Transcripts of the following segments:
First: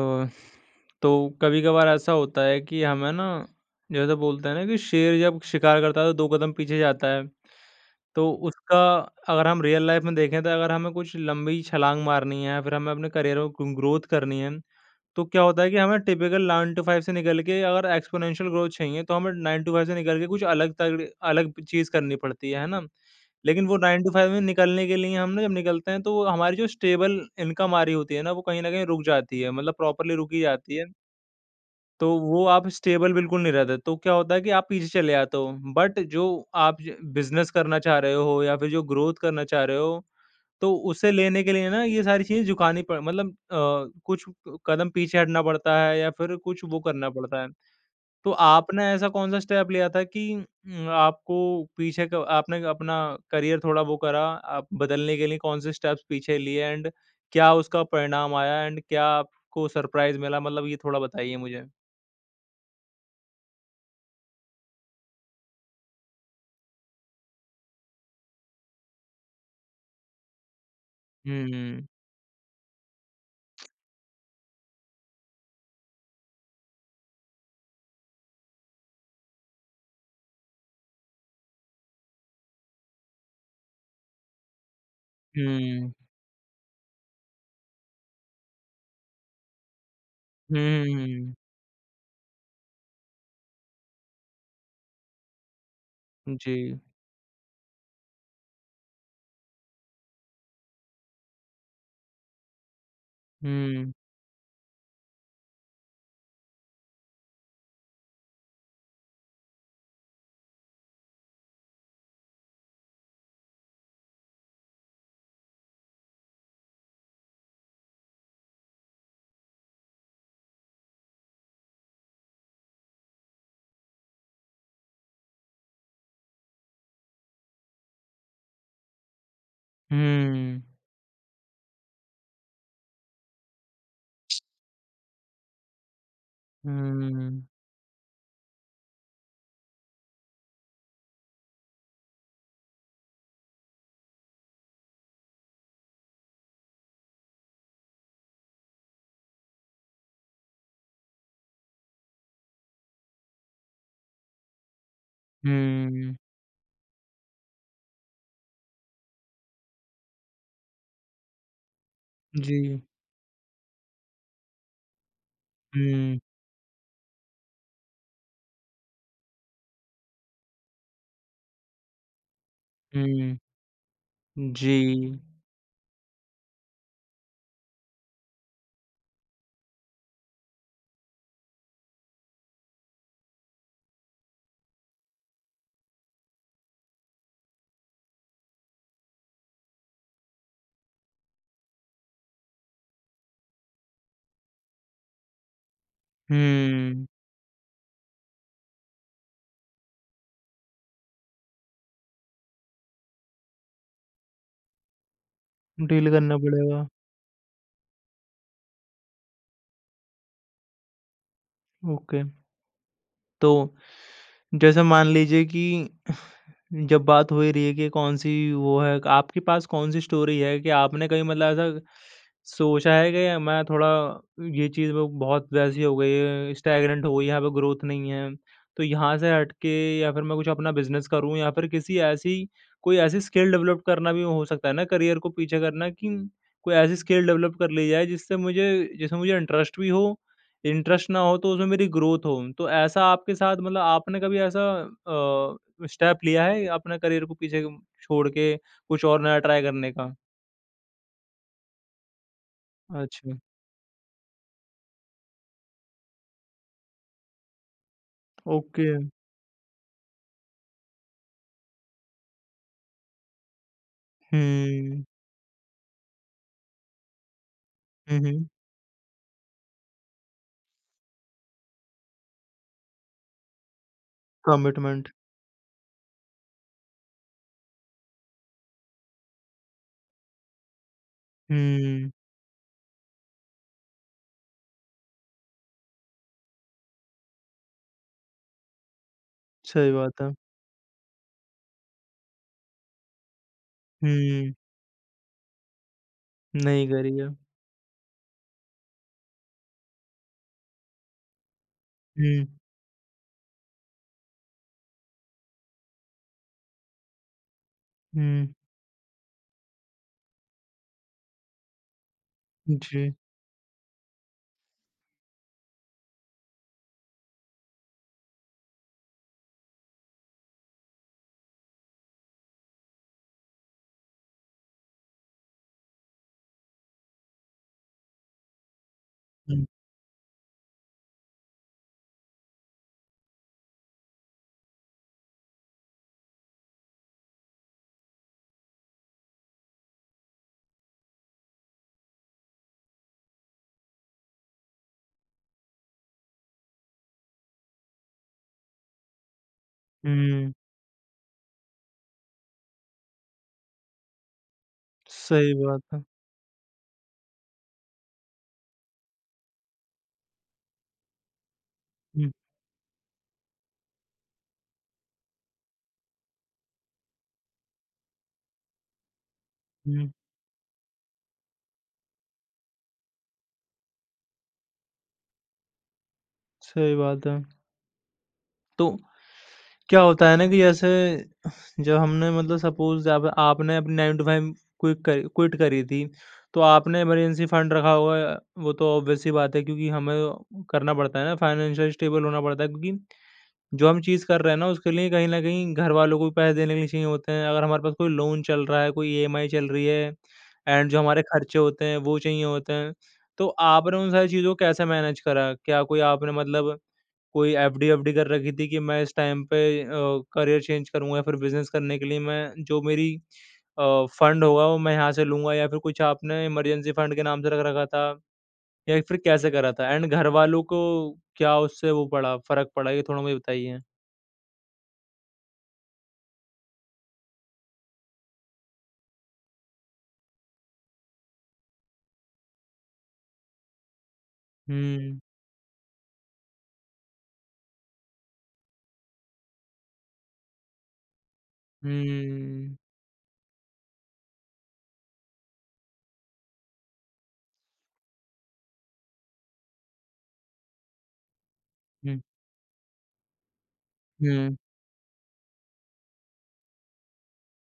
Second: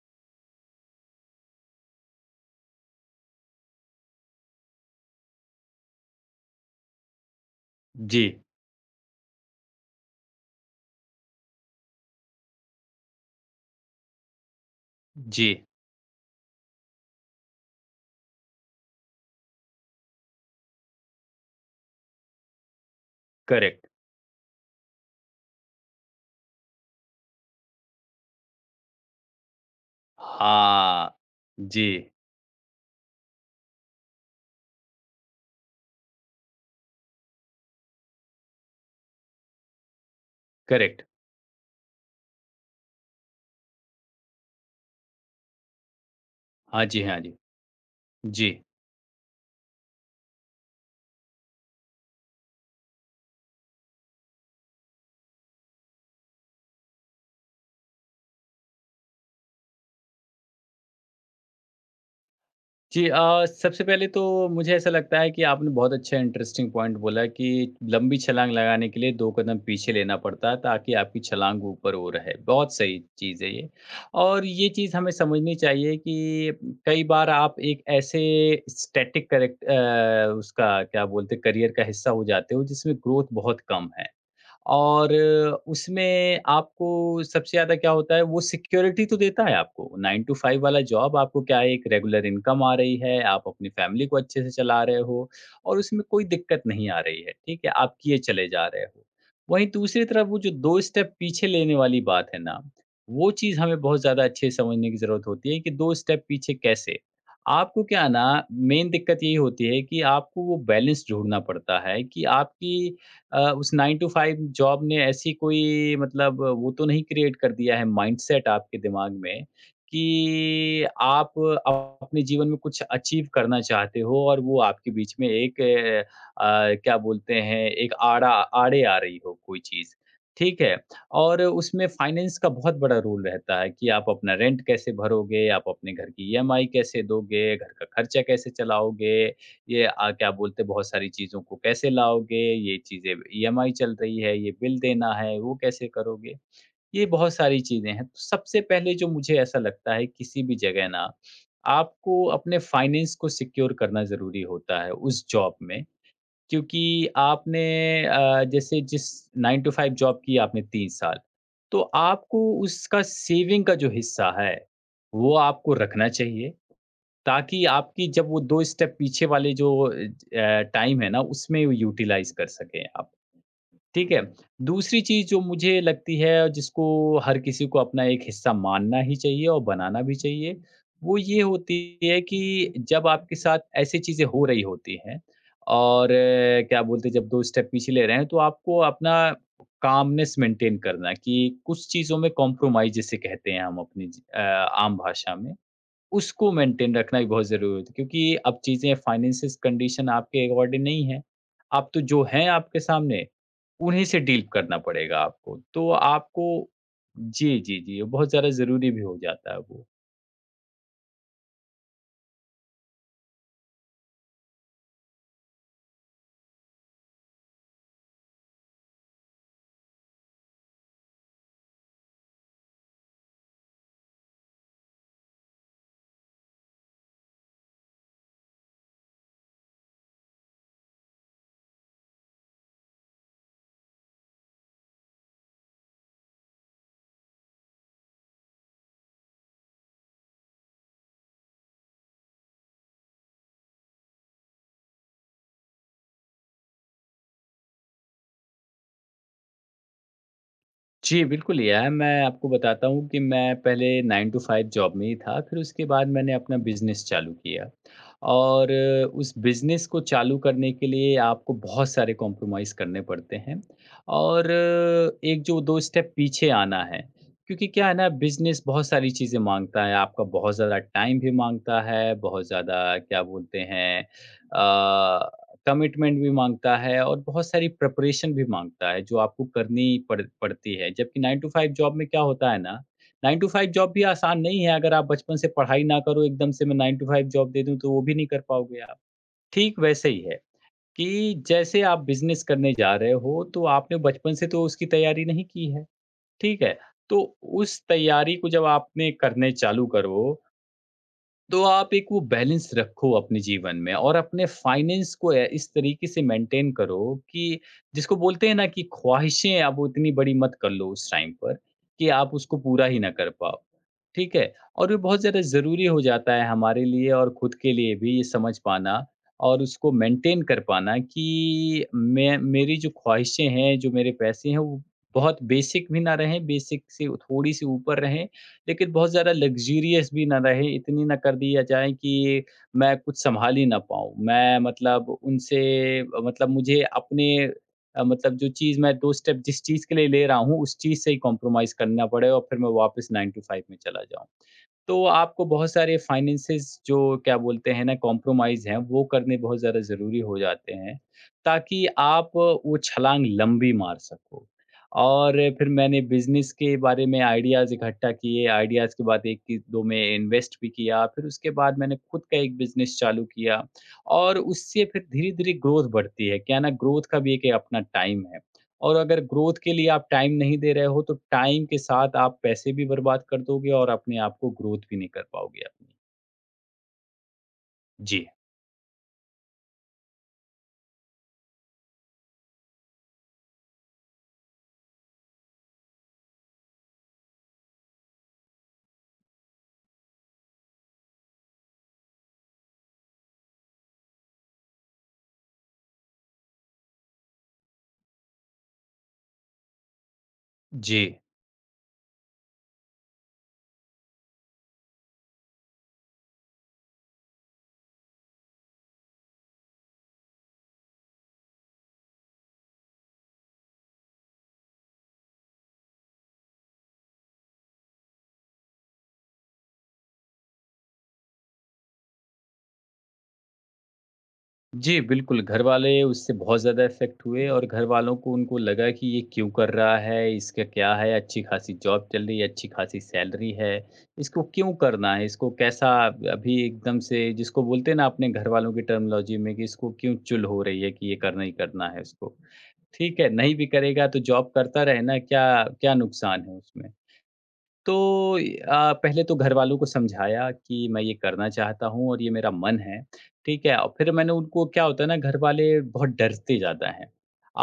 अ, तो कभी-कभार ऐसा होता है कि हमें ना जैसे बोलते हैं ना कि शेर जब शिकार करता है तो 2 कदम पीछे जाता है। जी, तो उसका अगर हम रियल लाइफ में देखें तो अगर हमें कुछ लंबी छलांग मारनी है या फिर हमें अपने करियर में ग्रोथ करनी है तो क्या जी, होता है कि हमें टिपिकल 9 टू 5 से निकल के अगर एक्स्पोनेंशियल ग्रोथ चाहिए तो हमें 9 टू 5 से निकल के कुछ अलग चीज़ करनी पड़ती है ना? लेकिन वो करेक्ट। 9 टू 5 में निकलने के लिए हम ना जब निकलते हैं तो वो हमारी जो स्टेबल इनकम आ रही होती है ना वो कहीं न कहीं रुक जाती है मतलब प्रॉपर्ली रुकी जाती है। हाँ, तो जी, वो आप स्टेबल बिल्कुल नहीं रहते, तो क्या होता है कि आप पीछे चले आते हो। बट जो आप ज बिज़नेस करना चाह रहे हो या फिर जो ग्रोथ करना चाह रहे हो तो करेक्ट। उसे लेने के लिए ना ये सारी चीज़ें झुकानी पड़ मतलब कुछ कदम पीछे हटना पड़ता है या फिर कुछ वो हाँ जी, करना हाँ जी। पड़ता है। तो जी, आपने ऐसा कौन-सा स्टेप लिया था कि आपको पीछे क आपने अपना करियर थोड़ा वो करा, आप बदलने के लिए कौन से स्टेप्स पीछे लिए एंड क्या उसका परिणाम आया एंड क्या आपको सरप्राइज़ मिला? मतलब ये थोड़ा बताइए मुझे? सबसे पहले तो मुझे ऐसा लगता है कि आपने बहुत अच्छा इंटरेस्टिंग पॉइंट बोला कि लंबी छलाँग लगाने के लिए 2 कदम पीछे लेना पड़ता है ताकि आपकी छलाँग हुँ, ऊपर हो रहे। बहुत सही चीज़ है ये। और ये चीज़ हमें समझनी चाहिए कि कई बार आप एक ऐसे स्टैटिक करेक्ट उसका क्या बोलते हैं करियर का हिस्सा हो जाते हो जिसमें ग्रोथ बहुत कम है। और हुँ, उसमें आपको सबसे ज़्यादा क्या होता है, वो सिक्योरिटी तो देता है आपको। 9 टू 5 वाला जॉब हुँ, आपको क्या है, एक रेगुलर इनकम आ रही है, आप अपनी फ़ैमिली को अच्छे से चला रहे हो और उसमें कोई दिक्कत जी, नहीं आ रही है, ठीक है? आप किए चले जा रहे हो। वहीं दूसरी तरफ वो जो 2 स्टेप पीछे लेने वाली बात है ना, वो चीज़ हमें हुँ, बहुत ज़्यादा अच्छे से समझने की ज़रूरत होती है कि 2 स्टेप पीछे कैसे? आपको क्या है ना, मेन दिक्कत यही होती है कि आपको वो बैलेंस ढूँढना पड़ता है कि आपकी उस 9 टू 5 जॉब ने ऐसी कोई मतलब वो तो नहीं क्रिएट कर दिया है माइंडसेट आपके दिमाग में कि आप अपने जीवन में कुछ अचीव करना चाहते हो और वो आपके बीच में एक क्या बोलते हैं एक आड़ा आड़े आ रही हो कोई चीज़, ठीक हुँ, है? और उसमें फाइनेंस का बहुत बड़ा रोल रहता है कि आप अपना रेंट कैसे भरोगे, आप अपने घर की ईएमआई कैसे हुँ, दोगे, घर का खर्चा कैसे चलाओगे, ये क्या बोलते हैं बहुत सारी चीज़ों को कैसे लाओगे? ये चीज़ें ईएमआई चल रही है, ये बिल देना है, वो कैसे करोगे? ये बहुत सारी चीज़ें हैं। तो सबसे पहले जो मुझे ऐसा लगता है किसी भी जगह ना, आपको अपने फाइनेंस को सिक्योर करना ज़रूरी होता है उस जॉब में। हुँ, क्योंकि आपने जैसे जिस 9 टू 5 जॉब की आपने 3 साल, तो आपको जी, उसका सेविंग का जो हिस्सा है, वो आपको रखना हुँ। चाहिए। ताकि आपकी जब वो 2 स्टेप पीछे वाले जो टाइम है ना, उसमें वो यूटिलाइज़ कर सकें आप। हुँ, ठीक है? जी। दूसरी चीज़ जो मुझे लगती है और जिसको हर किसी को अपना एक हिस्सा मानना ही चाहिए और बनाना भी चाहिए, वो ये होती है कि जब आपके साथ ऐसी चीज़ें हो रही होती हैं और क्या बोलते हैं जब 2 स्टेप पीछे ले रहे हैं तो आपको अपना कामनेस मेंटेन करना है कि कुछ चीज़ों में कॉम्प्रोमाइज़ जिसे कहते हैं हम अपनी आम भाषा में। उसको मेंटेन हुँ, रखना भी बहुत ज़रूरी होता है क्योंकि अब चीज़ें फाइनेंसिस कंडीशन आपके अकॉर्डिंग नहीं है। आप तो जो हैं आपके सामने, उन्हीं से डील करना पड़ेगा आपको। तो डील करना आपको पड़ेगा। जी, जी, जी, बहुत ज़्यादा ज़रूरी भी हो जाता है वो। ओके, तो जैसे मान लीजिए कि जब बात हो ही रही है कि कौन-सी वो है आपके पास कौन-सी स्टोरी है कि आपने कहीं मतलब ऐसा सोचा है कि मैं थोड़ा ये चीज़ वो बहुत वैसी हो गई है, स्टैग्नेंट हो गई है, यहाँ पे ग्रोथ नहीं है, तो यहाँ से हट के या फिर मैं कुछ अपना बिज़नेस करूँ या फिर किसी ऐसी कोई ऐसी स्किल डेवलप करना भी हो सकता है ना करियर को पीछे करना कि कोई ऐसी स्किल डेवलप कर ली जाए जिससे मुझे जिसमें मुझे इंटरेस्ट भी हो, इंटरेस्ट ना हो तो उसमें मेरी ग्रोथ हो। तो ऐसा आपके साथ मतलब आपने कभी ऐसा अ स्टेप लिया है अपने करियर को पीछे छोड़ के कुछ और नया ट्राई करने का? जी, बिल्कुल यार, मैं आपको बताता हूँ कि अच्छा, मैं पहले 9 टू 5 जॉब में ही था, फिर उसके बाद मैंने अपना बिज़नेस चालू किया। और ओके। उस बिज़नेस को चालू करने के लिए आपको बहुत सारे कॉम्प्रोमाइज़ करने पड़ते हैं और हुँ, एक जो 2 स्टेप पीछे आना है। क्योंकि क्या है ना हुँ, हुँ। बिज़नेस बहुत सारी चीज़ें माँगता है, आपका बहुत ज़्यादा टाइम भी माँगता है, बहुत ज़्यादा क्या बोलते हैं कमिटमेंट। अ, कमिटमेंट भी माँगता है और बहुत सारी प्रिपरेशन भी माँगता है, जो आपको करनी पड़ती है। जबकि 9 टू 5 जॉब में हुँ, क्या होता है ना, 9 टू 5 जॉब भी आसान नहीं है, अगर आप बचपन से पढ़ाई ना करो, एकदम से मैं 9 टू 5 जॉब दे दूँ, तो वो भी नहीं कर पाओगे आप। ठीक सही वैसे ही बात है। है कि जैसे आप बिज़नेस करने जा रहे हो, तो आपने बचपन से हुँ, तो उसकी तैयारी नहीं की है, ठीक है? नहीं करी तो है। उस तैयारी को जब आपने करने चालू करो तो आप एक वो हुँ, बैलेंस रखो अपने जीवन में और अपने फाइनेंस को इस तरीके से मेंटेन करो कि जिसको बोलते हुँ, हैं ना कि ख्वाहिशें आप वो इतनी बड़ी मत कर लो उस टाइम पर कि आप उसको पूरा ही ना जी। कर पाओ। ठीक है। और ये बहुत ज़्यादा ज़रूरी हो जाता है हमारे लिए और खुद के लिए भी ये समझ पाना और उसको मेंटेन कर पाना कि मैं मेरी जो ख्वाहिशें हैं जो मेरे पैसे हैं वो बहुत बेसिक भी ना रहें, बेसिक से थोड़ी सी ऊपर रहें, लेकिन बहुत ज़्यादा हुँ, लग्ज़रियस भी ना रहे, इतनी ना कर दिया जाए कि मैं कुछ सँभाल ही ना पाऊँ। मैं मतलब उनसे मतलब मुझे अपने मतलब जो चीज़ मैं 2 स्टेप जिस चीज़ के लिए ले रहा हूँ, उस चीज़ से ही कॉम्प्रोमाइज़ करना पड़े और फिर मैं वापस 9 टू 5 में चला जाऊँ। तो आपको बहुत सारे फाइनेंसेस जो क्या बोलते हैं ना कॉम्प्रोमाइज़ हैं, वो करने बहुत ज़्यादा ज़रूरी हो हुँ, जाते हैं, ताकि आप वो छलांग लंबी मार सको। और सही फिर बात मैंने है। बिज़नेस के बारे में आइडियाज़ इकट्ठा किए, आइडियाज़ के बाद 1-2 में इन्वेस्ट भी किया, फिर उसके बाद मैंने खुद हुँ, का एक बिज़नेस चालू किया और उससे फिर धीरे-धीरे ग्रोथ बढ़ती है, क्या है ना ग्रोथ का भी एक अपना टाइम है। और अगर ग्रोथ के लिए आप हुँ, टाइम नहीं दे रहे हो, तो टाइम के साथ आप पैसे भी बर्बाद कर दोगे और अपने आप को ग्रोथ भी नहीं कर पाओगे अपनी। सही बात है। जी। तो क्या होता है ना कि जैसे जब हमने मतलब सपोज़ आप आपने अपनी 9 टू 5 क्विट करी थी, तो आपने इमरजेंसी फंड रखा होगा वो तो ऑब्वियस सी बात है क्योंकि हमें करना पड़ता है ना फाइनेंशियल स्टेबल होना पड़ता है क्योंकि जो हम चीज़ कर रहे हैं ना उसके लिए कहीं न कहीं घरवालों को भी पैसे देने के लिए चाहिए होते हैं। अगर हमारे पास कोई लोन चल रहा है, कोई ईएमआई चल रही है एंड जो जी। हमारे खर्चे होते हैं वो चाहिए होते हैं। तो आपने उन सारी चीज़ों को कैसे मैनेज करा? क्या कोई आपने मतलब कोई एफडी-वफ़डी कर रखी थी कि मैं इस टाइम पे अ, करियर चेंज करूँगा या फिर बिज़नेस करने के लिए मैं जो मेरी फंड होगा वो मैं यहाँ से लूँगा या फिर कुछ आपने इमरजेंसी फंड के नाम से रख रखा था या फिर कैसे करा था? एंड घर वालों को क्या उससे वो पड़ा फ़र्क पड़ा? ये थोड़ा मुझे बताइए? जी, बिल्कुल, घरवाले उससे बहुत ज़्यादा इफ़ेक्ट हुए और घरवालों को उनको लगा कि ये क्यों कर रहा है, इसका क्या है, अच्छी खासी जॉब चल रही है, अच्छी खासी सैलरी है, इसको क्यों करना हुँ। है, इसको कैसा अभी एकदम से जिसको बोलते हैं ना अपने घरवालों की टर्मिनोलॉजी में कि इसको क्यों चुल हो रही है कि ये करना ही करना है उसको। हुँ। ठीक है, नहीं भी करेगा तो जॉब करता रहे ना, क्या क्या नुकसान है उसमें? तो पहले तो घरवालों को समझाया कि मैं ये करना चाहता हूँ हुँ, और ये मेरा मन है, ठीक है? और फिर मैंने हुँ, उनको क्या होता है ना घरवाले बहुत डरते ज़्यादा हैं।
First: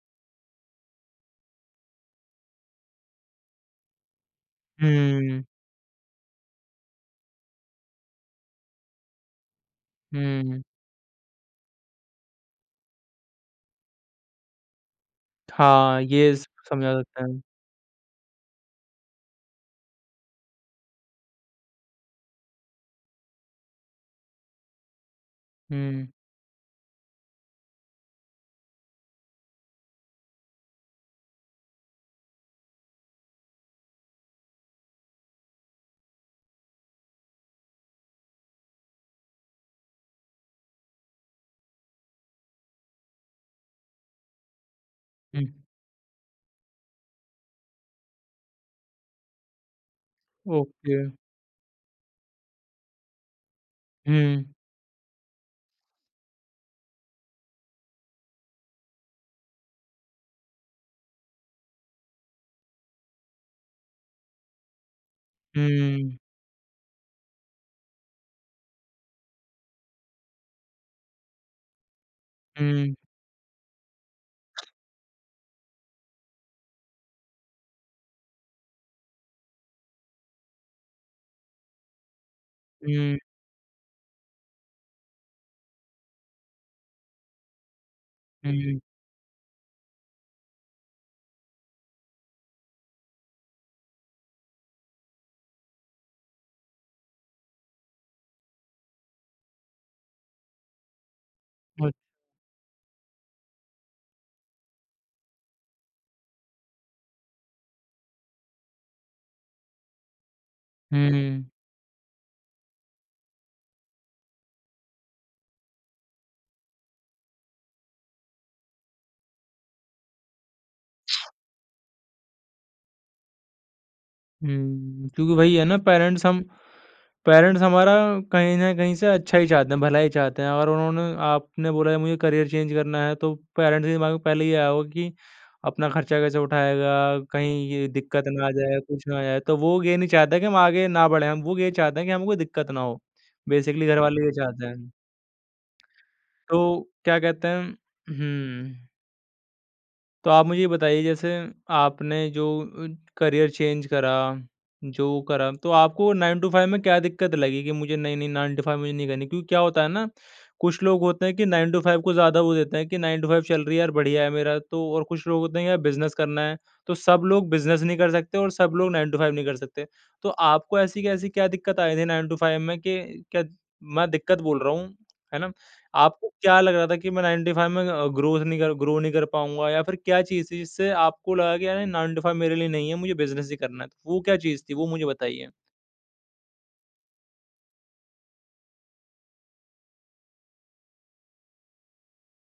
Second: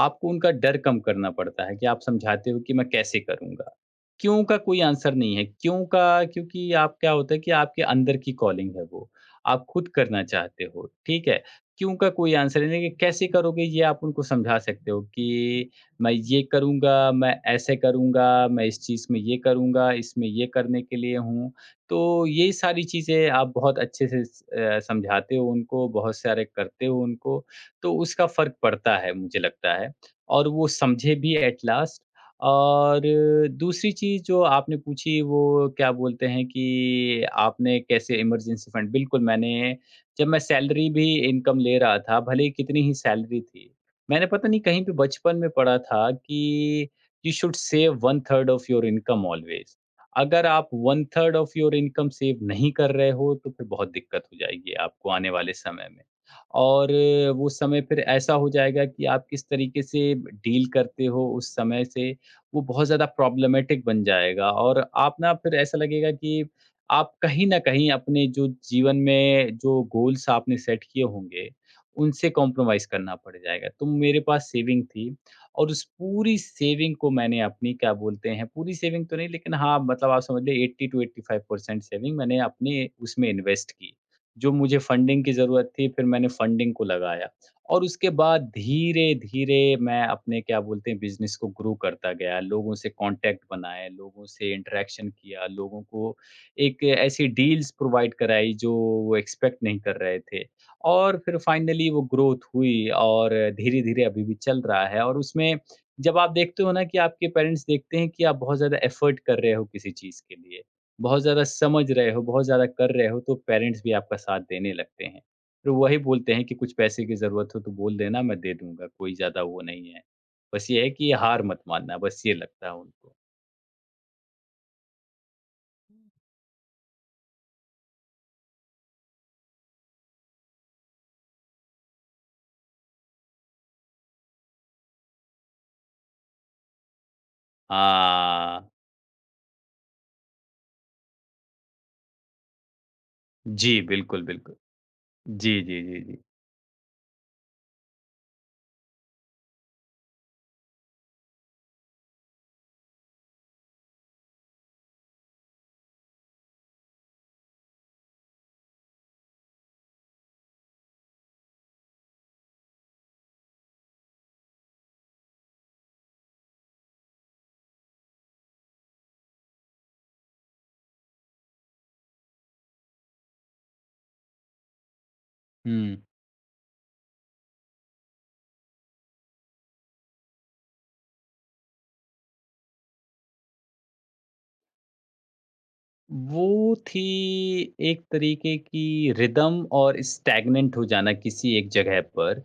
आपको उनका डर कम करना पड़ता है कि आप समझाते हो कि मैं कैसे करूँगा? क्यों का कोई आंसर नहीं हुँ, है, क्यों का क्योंकि आप क्या होता है कि आपके अंदर की कॉलिंग है वो, आप खुद करना हुँ। चाहते हो, ठीक है? क्यों का कोई आंसर नहीं है कि कैसे करोगे ये आप उनको समझा सकते हो कि हाँ, मैं ये ये स समझा करूँगा, सकते मैं हैं। ऐसे करूँगा, मैं इस चीज़ में ये करूँगा, इसमें ये करने के लिए हूँ। तो ये सारी चीज़ें आप बहुत अच्छे से समझाते हो उनको, हुँ, बहुत सारे करते हो उनको, तो उसका फ़र्क पड़ता है मुझे लगता है और वो समझे भी एट लास्ट। और दूसरी चीज़ जो आपने पूछी वो क्या बोलते हैं कि आपने कैसे इमरजेंसी फंड बिल्कुल मैंने जब मैं सैलरी भी इनकम ले रहा था, भले ही कितनी ही सैलरी थी, मैंने पता नहीं कहीं पे बचपन हुँ। में पढ़ा था कि you should save one third of your income always. अगर आप okay. One third of your income save नहीं कर रहे हो तो फिर बहुत दिक्कत हो हुँ, जाएगी आपको आने वाले समय में और वो समय फिर ऐसा हो जाएगा कि आप किस तरीके से डील करते हो उस समय से, वो बहुत ज़्यादा प्रॉब्लमेटिक बन जाएगा और आप ना फिर हुँ, ऐसा लगेगा हुँ, कि आप कहीं ना कहीं अपने जो जीवन में जो गोल्स आपने सेट किए होंगे उनसे कॉम्प्रोमाइज़ हुँ, करना पड़ जाएगा। तो मेरे पास सेविंग थी और उस पूरी सेविंग को मैंने अपनी क्या बोलते हैं, पूरी सेविंग तो नहीं लेकिन हाँ, मतलब आप समझ लीजिए 80 टू 85% सेविंग मैंने अपने हुँ, उसमें इन्वेस्ट की। जो मुझे फंडिंग की ज़रूरत थी फिर मैंने फंडिंग को लगाया और उसके बाद हुँ, धीरे-धीरे मैं अपने क्या बोलते हैं बिज़नेस को ग्रो करता गया, लोगों से कॉन्टैक्ट बनाए, लोगों से इंटरैक्शन किया, लोगों को एक ऐसी डील्स प्रोवाइड कराई जो वो एक्सपेक्ट नहीं कर रहे थे। और फिर फाइनली वो ग्रोथ हुई और धीरे-धीरे अभी भी चल रहा है और उसमें जब आप देखते हो ना कि आपके पेरेंट्स देखते हैं कि आप बहुत ज़्यादा एफ़र्ट कर रहे हो किसी चीज़ के लिए, बहुत ज़्यादा हुँ। समझ रहे हो, बहुत ज़्यादा कर रहे हो, तो पेरेंट्स भी आपका साथ देने लगते हैं। फिर वही बोलते हैं कि कुछ पैसे की ज़रूरत हो तो बोल देना मैं दे दूँगा, कोई ज़्यादा वो नहीं है। बस ये है कि ये हार मत मानना, बस ये लगता है उनको। हुँ, क्योंकि वही है ना पेरेंट्स हमारा कहीं न कहीं से अच्छा ही चाहते हैं, भला ही चाहते हैं। अगर उन्होंने आपने बोला है मुझे करियर चेंज करना है तो पेरेंट्स के दिमाग में पहले ये आया होगा कि अपना खर्चा कैसे उठाएगा, कहीं ये दिक्कत ना आ हाँ। जाए, कुछ ना आ जाए। तो वो ये नहीं चाहता कि हम आगे ना बढ़ें, हम वो ये चाहते हैं कि हमें कोई दिक्कत ना हो। जी, बेसिकली बिल्कुल, घरवाले ये बिल्कुल। चाहते हैं। जी, जी, जी, जी। तो क्या कहते हैं हुँ। तो आप मुझे ये बताइए जैसे आपने जो करियर चेंज करा, जो करा, तो आपको 9 टू 5 में क्या दिक्कत लगी कि मुझे नहीं, नहीं 9 टू 5 मुझे नहीं करनी? क्योंकि क्या होता है ना, कुछ लोग होते हैं कि 9 टू 5 को ज़्यादा वो देते हैं कि 9 टू 5 चल रही है यार बढ़िया है मेरा तो और कुछ लोग होते हैं यार बिज़नेस करना है, तो सब लोग बिज़नेस नहीं कर सकते और सब लोग 9 टू 5 नहीं कर सकते। तो आपको ऐसी कैसी क्या दिक्कत आई थी 9 टू 5 में कि क्या मैं दिक्कत बोल रहा हूँ, है ना? हुँ। आपको क्या लग रहा था कि मैं 9 टू 5 में ग्रो नहीं कर पाऊँगा या फिर क्या चीज़ थी जिससे आपको लगा कि अरे 9 टू 5 मेरे लिए नहीं है, मुझे बिज़नेस ही करना है? तो वो क्या चीज़ थी? वो मुझे बताइए। वो थी एक तरीके की रिदम और स्टैग्नेंट हो जाना किसी एक जगह पर,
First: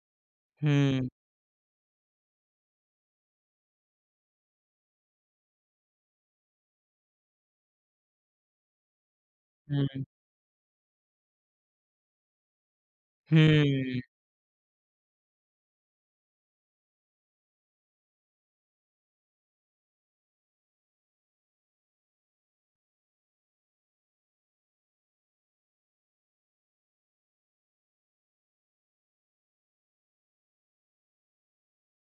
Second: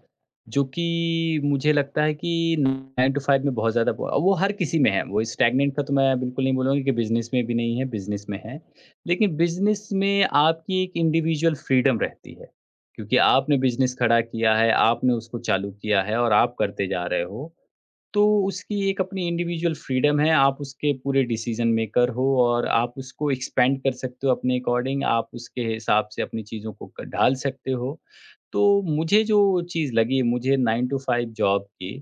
जो कि हुँ, मुझे लगता है कि 9 टू 5 में बहुत ज़्यादा वो हर किसी में है, वो स्टैग्नेंट का तो मैं बिल्कुल नहीं बोलूँगा कि बिज़नेस में भी नहीं है, बिज़नेस में है। लेकिन बिज़नेस हुँ, में आपकी एक इंडिविजुअल फ्रीडम रहती है, क्योंकि आपने बिज़नेस हुँ, खड़ा किया है, आपने उसको चालू किया है और आप करते जा रहे हो। तो उसकी एक अपनी इंडिविजुअल फ्रीडम है, आप उसके पूरे डिसीज़न मेकर हो और आप उसको एक्सपेंड कर सकते हो अपने अकॉर्डिंग, आप उसके हिसाब से अपनी चीज़ों को क ढाल सकते हो। तो मुझे जो चीज़ लगी मुझे 9 टू 5 जॉब की,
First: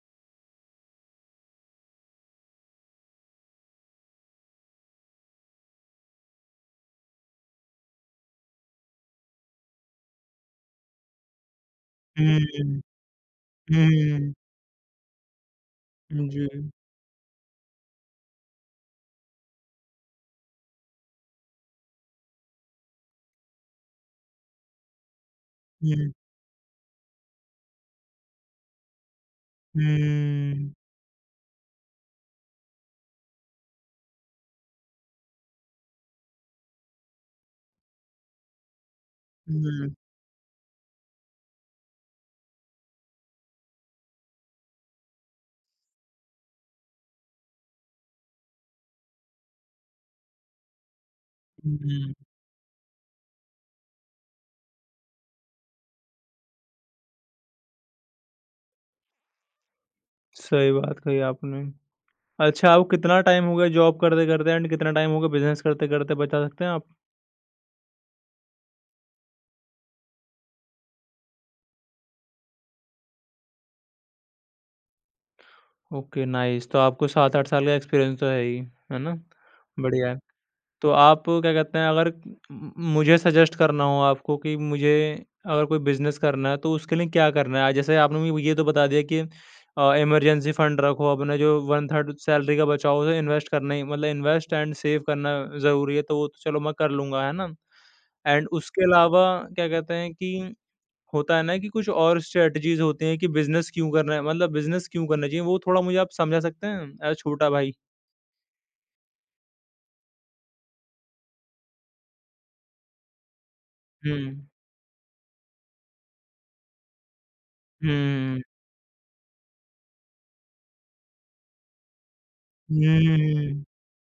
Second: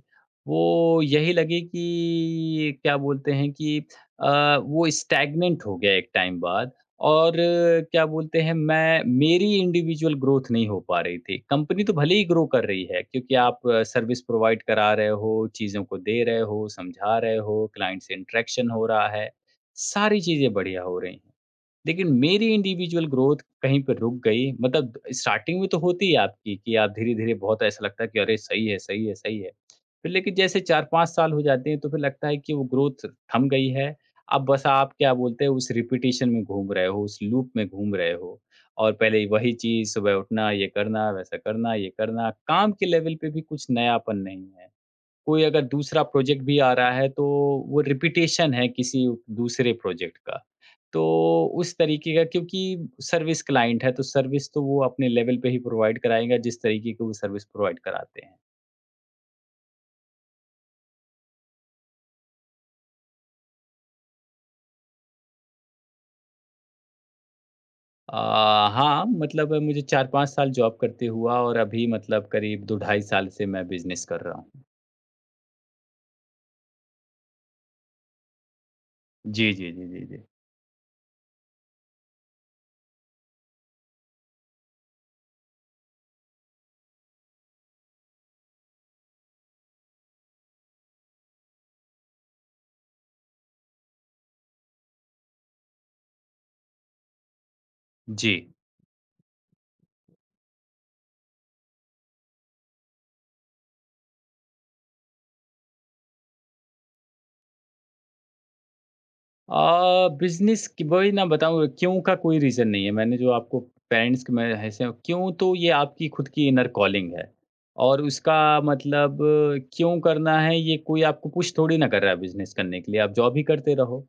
वो यही लगी कि क्या बोलते हैं कि अ, वो स्टैग्नेंट हो गया एक टाइम बाद और क्या बोलते हैं, मैं मेरी इंडिविजुअल ग्रोथ नहीं हो पा रही थी। कंपनी तो भले ही ग्रो कर हुँ, रही है क्योंकि आप सर्विस हुँ, प्रोवाइड करा रहे हो, चीज़ों को दे रहे हो, जी, समझा रहे हो, क्लाइंट से इंटरेक्शन हो रहा है, सारी चीज़ें बढ़िया हो रही हैं। लेकिन मेरी इंडिविजुअल ग्रोथ कहीं पे रुक गई मतलब स्टार्टिंग में तो होती हुँ, है आपकी कि आप धीरे-धीरे बहुत ऐसा लगता है कि अरे सही है, सही है, सही है। फिर लेकिन जैसे हुँ, 4-5 साल हो जाते हैं तो फिर लगता है कि वो ग्रोथ थम गई है। अब बस आप क्या बोलते हैं उस रिपिटिशन में घूम रहे हो, उस लूप में घूम रहे हो और पहले वही हुँ, चीज़ सुबह उठना, ये करना, वैसा करना, ये करना। काम के लेवल पे भी कुछ नयापन नहीं है। कोई अगर दूसरा प्रोजेक्ट भी आ रहा है तो वो रिपिटेशन है किसी दूसरे प्रोजेक्ट का। तो उस हुँ। तरीके का क्योंकि सर्विस क्लाइंट है, तो सर्विस तो वो अपने लेवल पे ही प्रोवाइड कराएगा जिस तरीके की वो सर्विस प्रोवाइड कराते हैं। सही बात कही आपने। अच्छा आपको कितना टाइम हो गया जॉब करते-करते एंड कितना टाइम हो गया बिज़नेस करते-करते बता सकते हैं आप? हाँ, मतलब मुझे 4-5 साल जॉब करते हुआ और अभी मतलब करीब 2 ढाई साल से मैं बिज़नेस कर रहा हूँ। ओके नाइस तो आपको 7-8 साल का एक्सपीरियंस तो है ही, है ना? जी, जी, जी, जी, बढ़िया है। जी। तो आप क्या कहते हैं अगर म मुझे सजेस्ट करना हो आपको कि मुझे अगर कोई बिज़नेस करना है तो उसके लिए क्या करना है? जैसे आपने मुझे ये तो बता दिया कि इमरजेंसी फंड रखो अपना जो 1/3 सैलरी का बचाओ उसे इन्वेस्ट करना ही मतलब इन्वेस्ट एंड सेव करना ज़रूरी है तो वो तो चलो मैं कर लूँगा, है ना? जी। एंड उसके अलावा क्या कहते हैं कि होता है ना कि कुछ और स्ट्रैटेजीज़ होती हैं कि बिज़नेस क्यों करना है मतलब बिज़नेस क्यों करना चाहिए? वो थोड़ा मुझे आप समझा सकते हैं? एज़ छोटा भाई। बिज़नेस की वही ना बताऊँ क्यों का कोई रीज़न नहीं है। मैंने जो आपको हुँ। पेरेंट्स के मैं ऐसे क्यों तो ये आपकी खुद की इनर कॉलिंग है हुँ, और हुँ, उसका हुँ। मतलब क्यों करना है ये कोई आपको पुश थोड़ी ना कर रहा है बिज़नेस करने हुँ, के लिए, आप हुँ, जॉब ही हुँ। करते रहो।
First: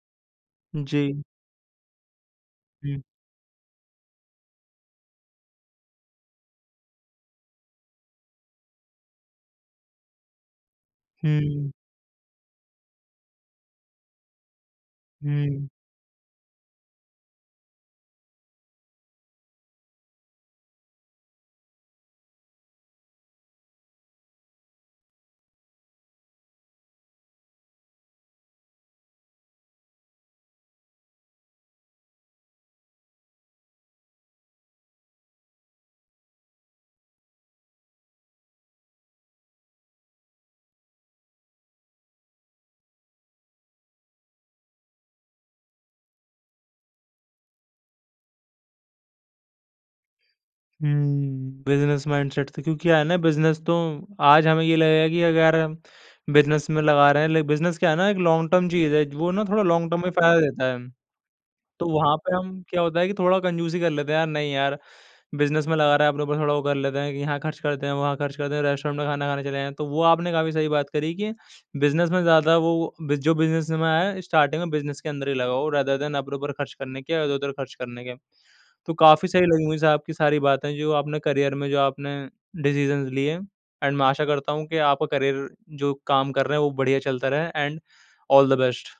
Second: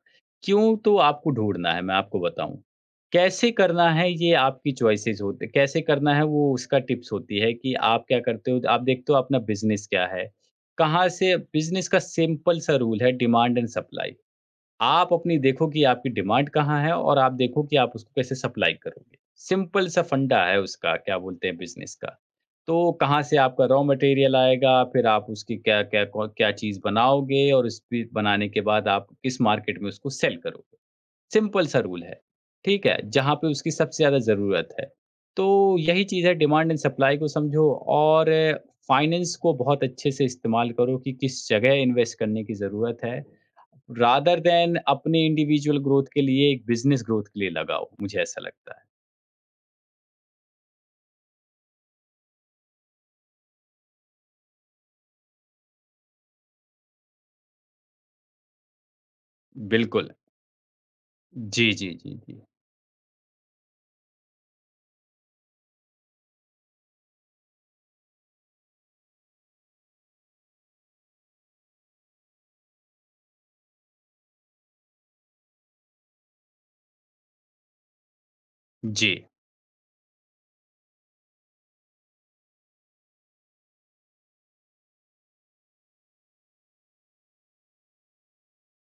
क्यों तो जी। आपको ढूँढना है मैं आपको बताऊँ। हुँ, कैसे करना है ये आपकी चॉइसेस होते कैसे करना है वो उसका टिप्स होती है कि आप क्या करते हो, आप देखते हो अपना बिज़नेस क्या है। कहाँ से हुँ, बिज़नेस का सिंपल सा रूल है डिमांड एंड सप्लाई। आप अपनी देखो हुँ, कि आपकी डिमांड कहाँ है और आप देखो कि आप उसको कैसे सप्लाई करोगे। सिंपल सा फंडा है उसका क्या बोलते हैं बिज़नेस का। तो कहाँ से आपका रॉ मटेरियल आएगा, फिर आप उसकी क्या-क्या कौ क्या चीज़ बनाओगे और उस पे बनाने के बाद आप किस मार्केट में उसको सेल करोगे। सिंपल सा रूल है, ठीक है? जहाँ पे उसकी सबसे ज़्यादा ज़रूरत है। तो यही चीज़ है डिमांड एंड सप्लाई को समझो और फाइनेंस को बहुत अच्छे से इस्तेमाल करो कि किस जगह इन्वेस्ट करने की ज़रूरत है। रादर दैन अपने इंडिविजुअल ग्रोथ के लिए एक बिज़नेस ग्रोथ के लिए लगाओ, मुझे ऐसा लगता हुँ। बिज़नेस माइंडसेट से क्योंकि क्या है ना बिज़नेस तो आज हमें ये लगेगा कि अगर हम बिज़नेस में लगा रहे हैं ले बिज़नेस क्या है ना एक लॉन्ग टर्म चीज़ है, वो ना थोड़ा है। लॉन्ग टर्म में बिल्कुल। फ़ायदा देता है। जी, तो जी, जी, वहाँ पे जी। हम क्या होता है कि थोड़ा कंजूसी कर लेते हैं, यार नहीं यार बिज़नेस में लगा रहा है अपने ऊपर थोड़ा वो कर लेते हैं कि यहाँ खर्च करते हैं, वहाँ खर्च करते हैं, रेस्टोरेंट में खाना खाने चले जाएँ। तो वो आपने काफ़ी सही बात करी कि बिज़नेस में ज़्यादा वो बि जो बिज़नेस में है स्टार्टिंग में बिज़नेस के अंदर ही लगाओ रादर देन अपने ऊपर खर्च करने के, इधर-उधर खर्च करने के। तो जी। काफ़ी सही लगी मुझे आपकी सारी बातें जो आपने डिसीज़न्स लिए एंड मैं आशा करता हूँ कि आपका करियर जो काम कर रहे हैं वो बढ़िया चलता रहे एंड ऑल द बेस्ट।